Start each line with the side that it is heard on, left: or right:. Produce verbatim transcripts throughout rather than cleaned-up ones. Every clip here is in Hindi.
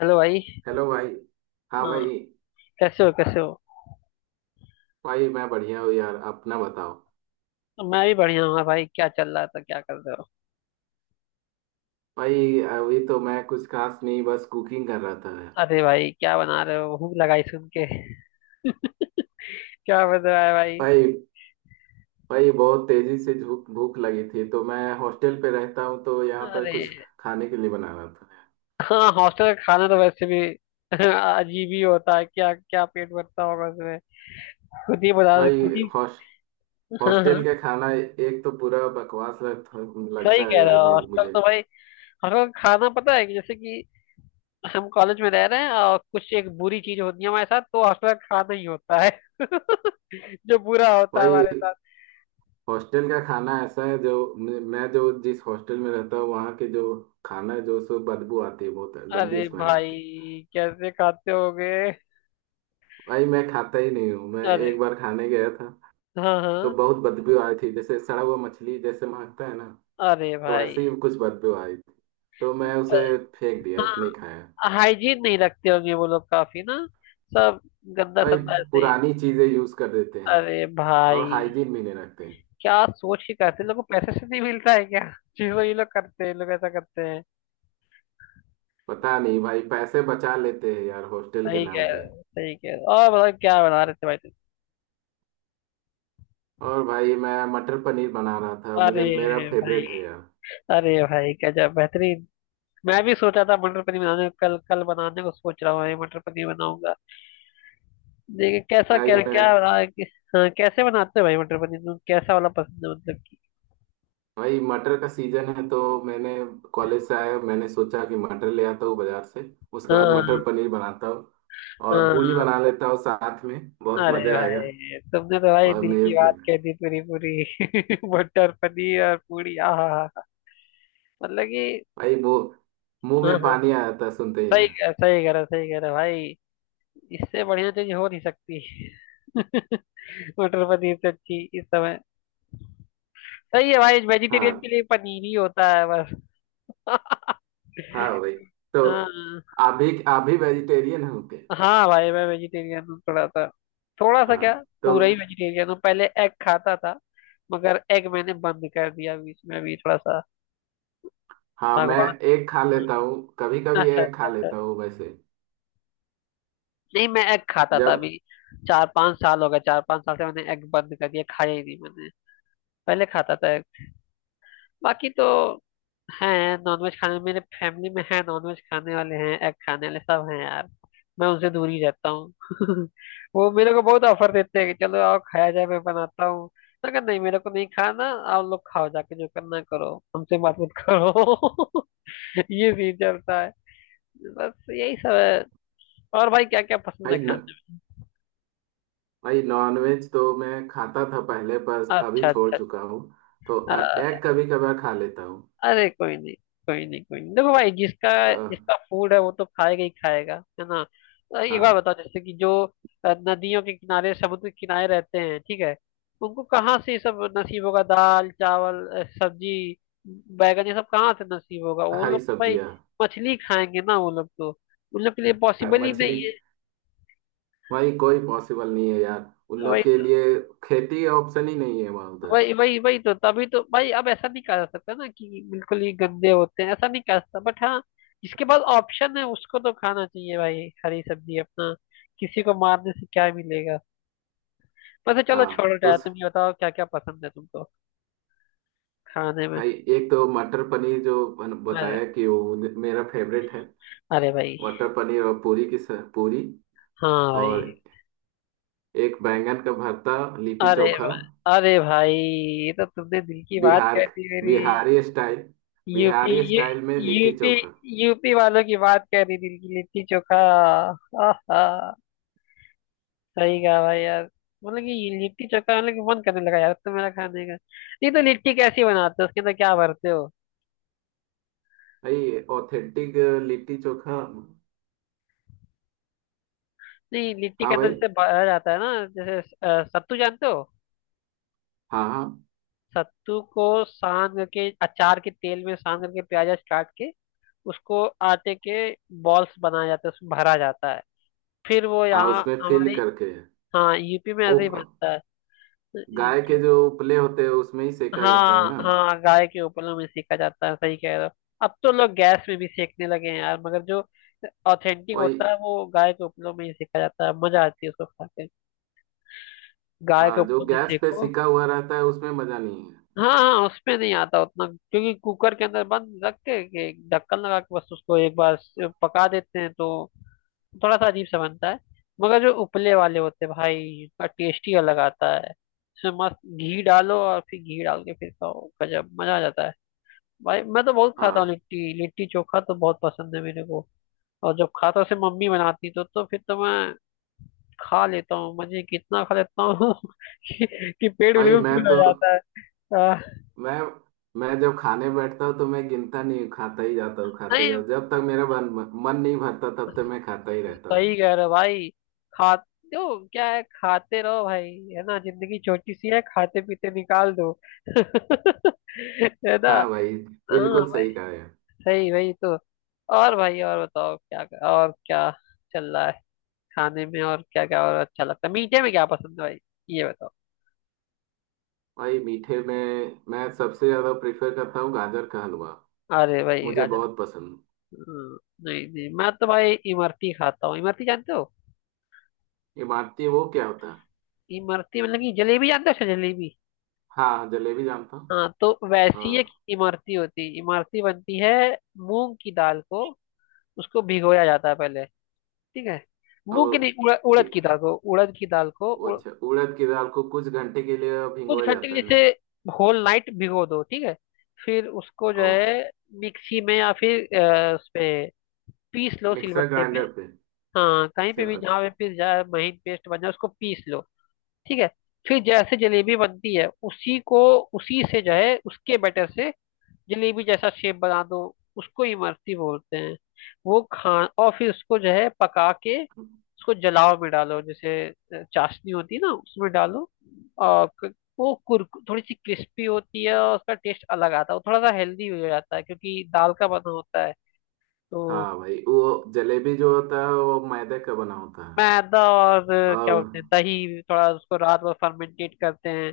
left: हेलो भाई।
right: हेलो भाई। हाँ
left: हाँ,
right: भाई।
left: कैसे हो? कैसे हो
right: भाई मैं बढ़िया हूँ यार, अपना बताओ।
left: मैं भी बढ़िया हूँ। हाँ भाई, क्या चल रहा था? क्या कर रहे हो?
right: भाई अभी तो मैं कुछ खास नहीं, बस कुकिंग कर रहा था।
left: अरे भाई, क्या बना रहे हो? भूख लगाई सुन के। क्या बन रहा है भाई?
right: भाई, भाई बहुत तेजी से भूख भूख लगी थी, तो मैं हॉस्टल पे रहता हूँ तो यहाँ पर
left: अरे,
right: कुछ खाने के लिए बना रहा था।
left: हाँ, हॉस्टल का खाना तो वैसे भी अजीब ही होता है। क्या क्या पेट भरता होगा उसमें। खुद ही बता रहे-
right: भाई,
left: खुद ही।
right: हॉस,
left: हाँ
right: हॉस्टल
left: हाँ,
right: का खाना एक तो पूरा बकवास लग,
left: सही
right: लगता है
left: कह रहे
right: यार,
left: हो।
right: मैं,
left: हॉस्टल
right: मुझे।
left: तो भाई, हॉस्टल का खाना पता है कि जैसे कि हम कॉलेज में रह रहे हैं और कुछ एक बुरी चीज होती है हमारे साथ तो हॉस्टल का खाना ही होता है। जो बुरा होता है
right: भाई
left: हमारे।
right: हॉस्टल का खाना ऐसा है जो, मैं जो जिस हॉस्टल में रहता हूँ वहाँ के जो खाना है जो, सो बदबू आती है, बहुत गंदी
left: अरे
right: स्मेल
left: भाई,
right: आती है।
left: कैसे खाते होगे?
right: भाई मैं खाता ही नहीं हूँ, मैं
left: अरे
right: एक बार खाने गया था
left: हाँ हाँ।
right: तो बहुत बदबू आई थी, जैसे सड़ा हुआ मछली जैसे महकता है ना,
left: अरे
right: तो
left: भाई।
right: वैसे ही कुछ बदबू आई थी, तो मैं उसे
left: पर-
right: फेंक दिया, नहीं
left: हाँ,
right: खाया।
left: हाइजीन नहीं रखते होंगे वो लोग काफी ना। सब गंदा
right: भाई
left: संदा ऐसे।
right: पुरानी चीजें यूज कर देते हैं
left: अरे
right: और
left: भाई,
right: हाइजीन भी नहीं रखते हैं।
left: क्या सोच के करते हैं? लोगों को पैसे से नहीं मिलता है क्या? जी वो ये लोग करते हैं, ये लोग ऐसा करते हैं।
right: पता नहीं भाई, पैसे बचा लेते हैं यार हॉस्टल के
left: सही कह
right: नाम
left: रहे
right: पे।
left: हो, सही कह रहे हो। और बताओ क्या बना रहे थे भाई तुम?
right: और भाई मैं मटर पनीर बना रहा था,
left: अरे
right: मुझे मेरा
left: भाई।
right: फेवरेट है यार।
left: अरे भाई, गजब बेहतरीन। मैं भी सोचा था मटर पनीर बनाने को, कल कल बनाने को सोच रहा हूँ भाई, मटर पनीर बनाऊंगा। देखिए कैसा क्या और
right: भाई मैं,
left: क्या रहा है कि- हाँ, कैसे बनाते हो भाई मटर पनीर तुम? कैसा वाला पसंद है मतलब कि।
right: भाई मटर का सीजन है तो, मैंने कॉलेज से आया, मैंने सोचा कि मटर ले आता हूँ बाजार से, उसके बाद
left: हाँ
right: मटर पनीर बनाता हूँ और पूड़ी
left: हाँ।
right: बना लेता हूँ साथ में, बहुत
left: अरे
right: मजा आएगा।
left: भाई तुमने तो भाई
right: और
left: दिल
right: मेरे
left: की बात
right: फिर,
left: कह दी पूरी पूरी। मटर पनीर और पूरी, आहा हा, हा। मतलब कि।
right: भाई वो, मुंह
left: हाँ
right: में
left: हाँ।
right: पानी आ जाता है सुनते ही
left: सही
right: ना।
left: कह सही कह रहा सही कह रहा भाई। इससे बढ़िया चीज हो नहीं सकती। मटर पनीर से अच्छी इस समय। सही है भाई,
right: हाँ।
left: वेजिटेरियन के लिए पनीर ही होता है बस।
right: हाँ भाई। तो
left: हाँ।
right: आप भी, आप भी वेजिटेरियन हो क्या?
left: हाँ भाई, मैं वेजिटेरियन हूँ थोड़ा सा। थोड़ा सा
right: हाँ
left: क्या,
right: तो,
left: पूरा ही वेजिटेरियन हूँ। पहले एग खाता था मगर एग मैंने बंद कर दिया बीच में। अभी थोड़ा सा
right: हाँ मैं
left: भगवान।
right: एक खा लेता हूँ कभी कभी,
left: अच्छा
right: एक
left: अच्छा
right: खा
left: अच्छा।
right: लेता हूँ वैसे।
left: नहीं, मैं एग खाता था
right: जब,
left: अभी। चार पांच साल हो गए, चार पांच साल से मैंने एग बंद कर दिया, खाया ही नहीं मैंने। पहले खाता था एग। बाकी तो हैं नॉनवेज खाने, मेरे फैमिली में है नॉनवेज खाने वाले हैं, एग खाने वाले सब हैं यार। मैं उनसे दूर ही रहता हूँ। वो मेरे को बहुत ऑफर देते हैं कि चलो आओ खाया जाए, मैं बनाता हूँ। मैं कहा नहीं, मेरे को नहीं खाना। आप लोग खाओ जाके, जो करना करो, हमसे बात मत करो। ये सीन चलता है, बस यही सब है। और भाई, क्या क्या पसंद है
right: भाई न,
left: खाने
right: भाई नॉनवेज तो मैं खाता था पहले, पर
left: में? अच्छा
right: अभी छोड़
left: अच्छा
right: चुका हूँ। तो
left: अच्छा।
right: एग कभी कभार खा लेता हूँ।
left: अरे कोई नहीं, कोई नहीं, कोई नहीं। देखो भाई जिसका,
right: अ,
left: जिसका फूड है वो तो खाएगा ही खाएगा। है ना? अ, एक बार
right: हाँ।
left: बताओ जैसे कि जो अ, नदियों के किनारे समुद्र के किनारे रहते हैं, ठीक है, उनको कहाँ से ये सब नसीब होगा? दाल चावल अ, सब्जी, बैगन ये सब कहाँ से नसीब होगा? वो
right: हरी
left: लोग तो भाई
right: सब्जियाँ।
left: मछली खाएंगे ना। वो लोग तो, उन लोग के लिए
right: हाँ,
left: पॉसिबल ही
right: मछली।
left: नहीं है
right: भाई कोई पॉसिबल नहीं है यार उन
left: भाई।
right: लोग के लिए, खेती ऑप्शन ही नहीं है वहाँ उधर।
left: वही वही वही तो, तभी तो भाई, अब ऐसा नहीं कहा जा सकता ना कि बिल्कुल ही गंदे होते हैं, ऐसा नहीं कहा जा सकता। बट हाँ, जिसके पास ऑप्शन है उसको तो खाना चाहिए भाई हरी सब्जी अपना। किसी को मारने से क्या मिलेगा? वैसे चलो
right: हाँ
left: छोड़ो
right: तो
left: यार,
right: स-,
left: तुम ये बताओ क्या क्या पसंद है तुमको खाने में?
right: भाई एक तो मटर पनीर जो बन-
left: अरे।
right: बताया कि वो मेरा फेवरेट है।
left: अरे भाई।
right: मटर पनीर और पूरी की स- पूरी,
left: हाँ भाई।
right: और एक बैंगन का भरता, लिट्टी
left: अरे
right: चोखा।
left: भाई। अरे भाई ये तो तुमने दिल की बात
right: बिहार,
left: कह दी मेरी।
right: बिहारी स्टाइल,
left: यूपी
right: बिहारी
left: यू
right: स्टाइल में लिट्टी
left: यूपी
right: चोखा।
left: यूपी वालों की बात कह रही, दिल की, लिट्टी चोखा। आहा, सही कहा भाई यार। मतलब कि ये लिट्टी चोखा, मतलब कि मन करने लगा यार अब तो मेरा खाने का। नहीं तो लिट्टी कैसी बनाते हो? उसके अंदर क्या भरते हो?
right: भाई ऑथेंटिक लिट्टी चोखा।
left: नहीं, लिट्टी के
right: हाँ
left: अंदर
right: भाई।
left: जैसे भरा जाता है ना, जैसे अ, सत्तू जानते हो?
right: हाँ हाँ।
left: सत्तू को सान करके, अचार के तेल में सान करके, प्याज काट के उसको आटे के बॉल्स बनाया जाता है, उसमें भरा जाता है। फिर वो
right: हाँ
left: यहाँ
right: उसमें फिल
left: हमारे,
right: करके है।
left: हाँ, यूपी में ऐसे
right: उप,
left: ही बनता है।
right: गाय के
left: जो,
right: जो उपले होते हैं उसमें ही सेका जाता
left: हाँ
right: है ना।
left: हाँ, गाय के उपलों में सेका जाता है, सही कह रहे हो। अब तो लोग गैस में भी सेकने लगे हैं यार, मगर जो ऑथेंटिक
right: वही।
left: होता है वो गाय के उपलों में ही सेका जाता है। मजा आती है उसको खा के। गाय के
right: हाँ जो
left: उपलों में
right: गैस पे
left: सेको।
right: सिका हुआ रहता है उसमें मजा नहीं है।
left: हाँ हाँ, उसमें नहीं आता उतना क्योंकि कुकर के अंदर बंद रख के के ढक्कन लगा के बस उसको एक बार स- पका देते हैं तो थोड़ा सा अजीब सा बनता है। मगर जो उपले वाले होते हैं भाई, उसका टेस्ट ही अलग आता है। उसमें मस्त घी डालो और फिर घी डाल के फिर खाओ, गजब मजा आ जाता है। भाई मैं तो बहुत खाता हूँ
right: हाँ
left: लिट्टी, लिट्टी चोखा तो बहुत पसंद है मेरे को। और जब खाता से मम्मी बनाती तो तो फिर तो मैं खा लेता हूँ मजे, कितना खा लेता हूँ। कि, कि पेट
right: भाई।
left: बिल्कुल
right: मैं
left: फुल हो
right: तो
left: जाता है आ,।
right: मैं मैं जब खाने बैठता हूँ तो मैं गिनता नहीं हूँ, खाता ही जाता हूँ, खाते
left: नहीं,
right: जाता हूँ। जब तक मेरा मन मन नहीं भरता तब तक मैं खाता ही रहता
left: सही
right: हूँ।
left: कह रहे हो भाई। खा दो, क्या है, खाते रहो भाई। है ना, जिंदगी छोटी सी है, खाते पीते निकाल दो। है ना।
right: हाँ भाई,
left: हाँ
right: बिल्कुल
left: भाई।
right: सही कहा यार।
left: सही, वही तो। और भाई, और बताओ क्या और क्या चल रहा है खाने में? और क्या क्या और अच्छा लगता है? मीठे में क्या पसंद है भाई? ये बताओ।
right: भाई मीठे में मैं सबसे ज्यादा प्रेफर करता हूँ गाजर का हलवा,
left: अरे भाई,
right: मुझे
left: गाजर।
right: बहुत पसंद।
left: हाँ, नहीं नहीं, मैं तो भाई इमरती खाता हूँ। इमरती जानते हो?
right: इमरती वो क्या होता है?
left: इमरती मतलब कि, जलेबी जानते हो? अच्छा, जलेबी।
right: हाँ जलेबी जानता हूँ।
left: हाँ, तो वैसी एक
right: हाँ,
left: इमरती होती है, इमरती बनती है। मूंग की दाल को, उसको भिगोया जाता है पहले। ठीक है, मूंग की
right: और
left: नहीं, उड़, उड़द
right: कि-,
left: की दाल को, उड़द की दाल को
right: वो
left: उड़,
right: अच्छा, उड़द की दाल को कुछ घंटे के लिए
left: कुछ
right: भिगोया
left: घंटे के
right: जाता
left: लिए,
right: है ना।
left: जैसे होल नाइट भिगो दो, ठीक है। फिर उसको जो
right: और अच्छा,
left: है मिक्सी में या फिर अ, उस पे पीस लो,
right: मिक्सर
left: सिलबट्टे पे।
right: ग्राइंडर पे।
left: हाँ, कहीं पे भी
right: अच्छा
left: जहाँ पे
right: अच्छा।
left: पिस जाए, महीन पेस्ट बन जाए, उसको पीस लो। ठीक है, फिर जैसे जलेबी बनती है, उसी को, उसी से जो है, उसके बैटर से जलेबी जैसा शेप बना दो, उसको इमरती बोलते हैं। वो खा, और फिर उसको जो है पका के उसको जलाव में डालो, जैसे अ, चाशनी होती है ना, उसमें डालो। और क-, वो कुर, थोड़ी सी क्रिस्पी होती है और उसका टेस्ट अलग आता है। वो थोड़ा सा हेल्दी हो जाता है क्योंकि दाल का बना होता है तो।
right: हाँ भाई, वो जलेबी जो होता है वो मैदे का बना होता
left: मैदा
right: है।
left: और अ, क्या
right: और,
left: बोलते हैं, दही थोड़ा उसको रात भर फर्मेंटेट करते हैं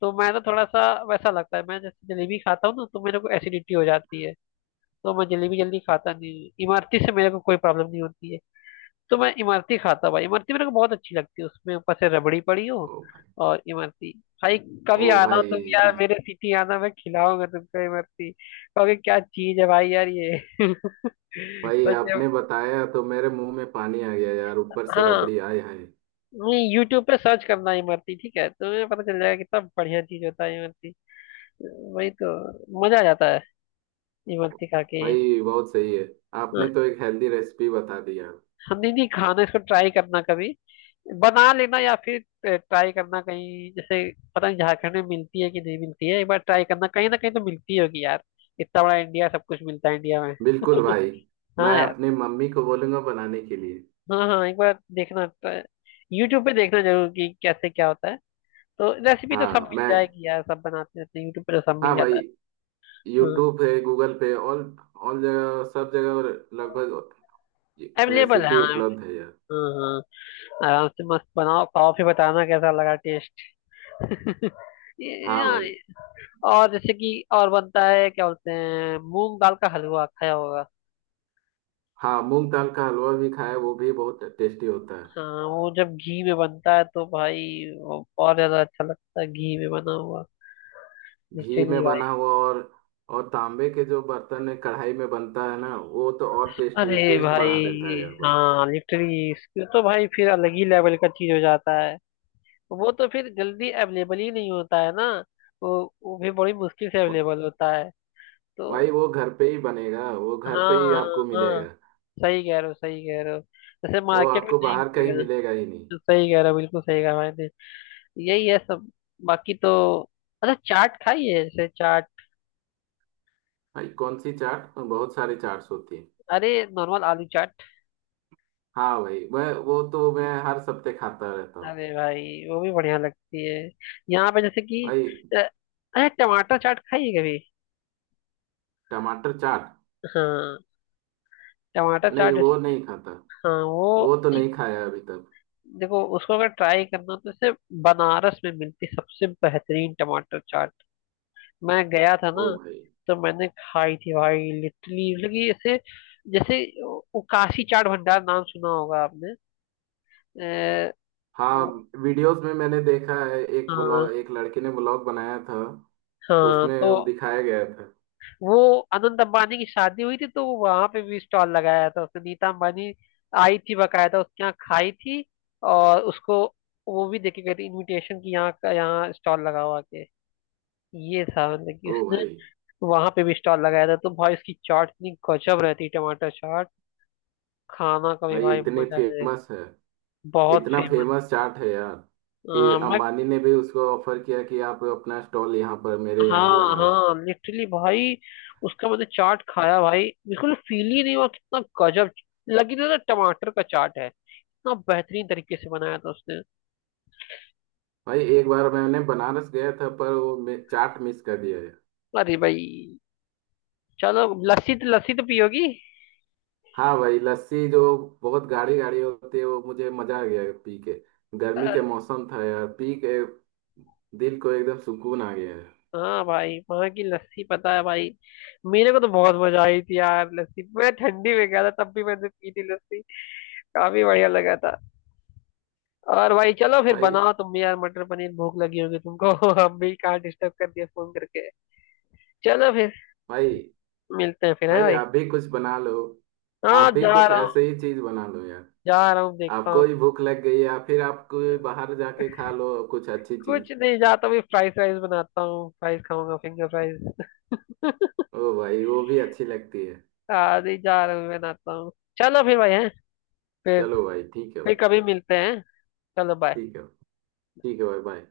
left: तो मैदा थोड़ा सा वैसा लगता है। मैं जैसे जलेबी खाता हूँ ना तो मेरे को एसिडिटी हो जाती है, तो मैं जलेबी जल्दी खाता नहीं हूँ। इमरती से मेरे को कोई प्रॉब्लम नहीं होती है तो मैं इमरती खाता हूँ भाई। इमरती मेरे को बहुत अच्छी लगती है, उसमें ऊपर से रबड़ी पड़ी हो
right: ओ भाई,
left: और इमरती, भाई कभी
right: ओ
left: आना हो तुम
right: भाई
left: यार
right: भी,
left: मेरे सिटी आना, मैं खिलाऊंगा तुमको इमरती। कहोगे क्या चीज है भाई यार ये।
right: भाई
left: सच में,
right: आपने बताया तो मेरे मुंह में पानी आ गया यार, ऊपर से
left: हाँ।
right: रबड़ी आए, हाय।
left: नहीं, यूट्यूब पे सर्च करना इमरती, ठीक है, तुम्हें पता चल जाएगा कितना बढ़िया चीज होता है इमरती। वही तो, मजा आ जाता है इमरती खा के।
right: भाई बहुत सही है,
left: हाँ,
right: आपने तो एक हेल्दी रेसिपी बता दी यार।
left: हम नहीं नहीं खाना, इसको ट्राई करना कभी, बना लेना या फिर ट्राई करना कहीं। जैसे पता नहीं झारखंड में मिलती है कि नहीं मिलती है, एक बार ट्राई करना। कहीं ना कहीं तो मिलती होगी यार, इतना बड़ा इंडिया, सब कुछ मिलता है इंडिया में।
right: बिल्कुल भाई। मैं
left: हाँ यार।
right: अपनी मम्मी को बोलूंगा बनाने के लिए।
left: हाँ हाँ, एक बार देखना, यूट्यूब पे देखना जरूर कि कैसे क्या होता है। तो रेसिपी तो सब
right: हाँ
left: मिल
right: मैं,
left: जाएगी यार, सब बनाते रहते हैं यूट्यूब पे, तो सब मिल
right: हाँ
left: जाता
right: भाई,
left: है। हाँ।
right: यूट्यूब पे, गूगल पे, ऑल, ऑल जगह, सब जगह लगभग
left: अवेलेबल है,
right: रेसिपी
left: हाँ
right: उपलब्ध है यार।
left: हाँ हाँ, आराम से मस्त बनाओ खाओ, फिर बताना कैसा लगा टेस्ट। ये-
right: हाँ
left: हाँ,
right: भाई।
left: और जैसे कि और बनता है क्या बोलते हैं, मूंग दाल का हलवा खाया होगा।
right: हाँ, मूंग दाल का हलवा भी खाया, वो भी बहुत टेस्टी होता है।
left: हाँ, वो जब घी में बनता है तो भाई, वो और ज्यादा अच्छा लगता है घी में बना हुआ।
right: घी
left: लिटरली
right: में
left: भाई।
right: बना हुआ और और तांबे के जो बर्तन में कढ़ाई में बनता है ना, वो तो और टेस्टी,
left: अरे
right: टेस्ट
left: भाई,
right: बढ़ा देता है यार भाई।
left: हाँ लिटरली इसके तो भाई फिर अलग ही लेवल का चीज हो जाता है। वो तो फिर जल्दी अवेलेबल ही नहीं होता है ना, वो वो भी बड़ी मुश्किल से अवेलेबल होता है
right: भाई
left: तो।
right: वो घर पे ही बनेगा, वो घर पे
left: हाँ
right: ही
left: हाँ,
right: आपको
left: हाँ
right: मिलेगा।
left: सही कह रहे हो, सही कह रहे हो। जैसे
right: वो
left: मार्केट में
right: आपको
left: नहीं
right: बाहर कहीं
left: मिलेगा
right: मिलेगा ही नहीं।
left: तो। सही कह रहे हो, बिल्कुल सही कहा मैंने। यही है सब। बाकी तो अच्छा, चाट खाई है? जैसे चाट,
right: भाई कौन सी चाट, बहुत सारी चाट्स होती है।
left: अरे नॉर्मल आलू चाट।
right: हाँ भाई, वह वो तो मैं हर सप्ते खाता रहता हूँ।
left: अरे भाई, वो भी बढ़िया लगती है। यहाँ पे जैसे कि
right: भाई,
left: अ, अरे टमाटर चाट खाई है कभी?
right: टमाटर चाट,
left: हाँ टमाटर
right: नहीं
left: चाट
right: वो
left: जैसे कि,
right: नहीं खाता,
left: हाँ वो
right: वो तो
left: एक-
right: नहीं खाया अभी तक।
left: देखो उसको अगर ट्राई करना हो तो, जैसे बनारस में मिलती सबसे बेहतरीन टमाटर चाट। मैं गया था
right: ओ
left: ना
right: भाई।
left: तो मैंने खाई थी भाई, लिटरली मतलब कि ऐसे, जैसे वो काशी चाट भंडार नाम सुना होगा आपने अ,
right: हाँ,
left: वो-
right: वीडियोस में मैंने देखा है, एक
left: हाँ,
right: ब्लॉग, एक लड़के ने ब्लॉग बनाया था,
left: हाँ तो
right: उसमें दिखाया गया था।
left: वो अनंत अंबानी की शादी हुई थी तो वहां पे भी स्टॉल लगाया था उसने। नीता अंबानी आई थी बकायदा उसके यहाँ, खाई थी और उसको, वो भी देके गई थी इनविटेशन की यहाँ का, यहाँ स्टॉल लगा हुआ के ये था, मतलब कि
right: ओ
left: उसने
right: भाई।
left: वहां पे भी स्टॉल लगाया था। तो भाई उसकी चाट इतनी गजब रहती, टमाटर चाट खाना का भी
right: भाई
left: भाई
right: इतनी
left: मजा है।
right: फेमस है,
left: बहुत
right: इतना
left: फेमस।
right: फेमस चाट है यार, कि
left: मैं,
right: अंबानी ने भी उसको ऑफर किया कि आप अपना स्टॉल यहाँ पर मेरे यहाँ
left: हाँ
right: लगाओ।
left: हाँ लिटरली भाई। उसका मैंने चाट खाया भाई, बिल्कुल फील ही नहीं हुआ कितना गजब लगी, ना ना टमाटर का चाट है, इतना बेहतरीन तरीके से बनाया था उसने।
right: भाई एक बार मैंने बनारस गया था, पर वो मे- चाट मिस कर दिया है।
left: अरे भाई, चलो। लस्सी तो, लस्सी तो पियोगी?
right: हाँ भाई, लस्सी जो बहुत गाढ़ी गाढ़ी होती है, वो मुझे मजा आ गया पी के,
left: अ,
right: गर्मी के मौसम था यार, पी के दिल को एकदम सुकून आ गया है।
left: हाँ भाई, वहाँ की लस्सी पता है भाई, मेरे को तो बहुत मजा आई थी यार लस्सी। मैं ठंडी में गया था तब भी मैंने पी थी लस्सी, काफी बढ़िया लगा था। और भाई चलो फिर,
right: भाई,
left: बनाओ तुम भी यार मटर पनीर, भूख लगी होगी तुमको। अब भी कहाँ डिस्टर्ब कर दिया फोन करके। चलो फिर,
right: भाई,
left: मिलते हैं फिर है
right: भाई
left: भाई।
right: आप भी कुछ बना लो, आप
left: हाँ,
right: भी
left: जा
right: कुछ
left: रहा हूँ,
right: ऐसे ही चीज बना लो यार,
left: जा रहा हूँ देखता
right: आपको
left: हूँ।
right: ही भूख लग गई, या फिर आप कोई बाहर जाके खा लो कुछ अच्छी चीज।
left: कुछ नहीं, जाता हूँ फ्राइज राइस बनाता हूँ, फ्राइज खाऊंगा, फिंगर फ्राइज।
right: ओ भाई वो भी अच्छी लगती है।
left: आज ही जा रहा हूँ बनाता हूँ। चलो फिर भाई, है फिर
right: चलो भाई, ठीक है
left: फिर
right: भाई।
left: कभी मिलते हैं। चलो, बाय।
right: ठीक है। ठीक है भाई, बाय।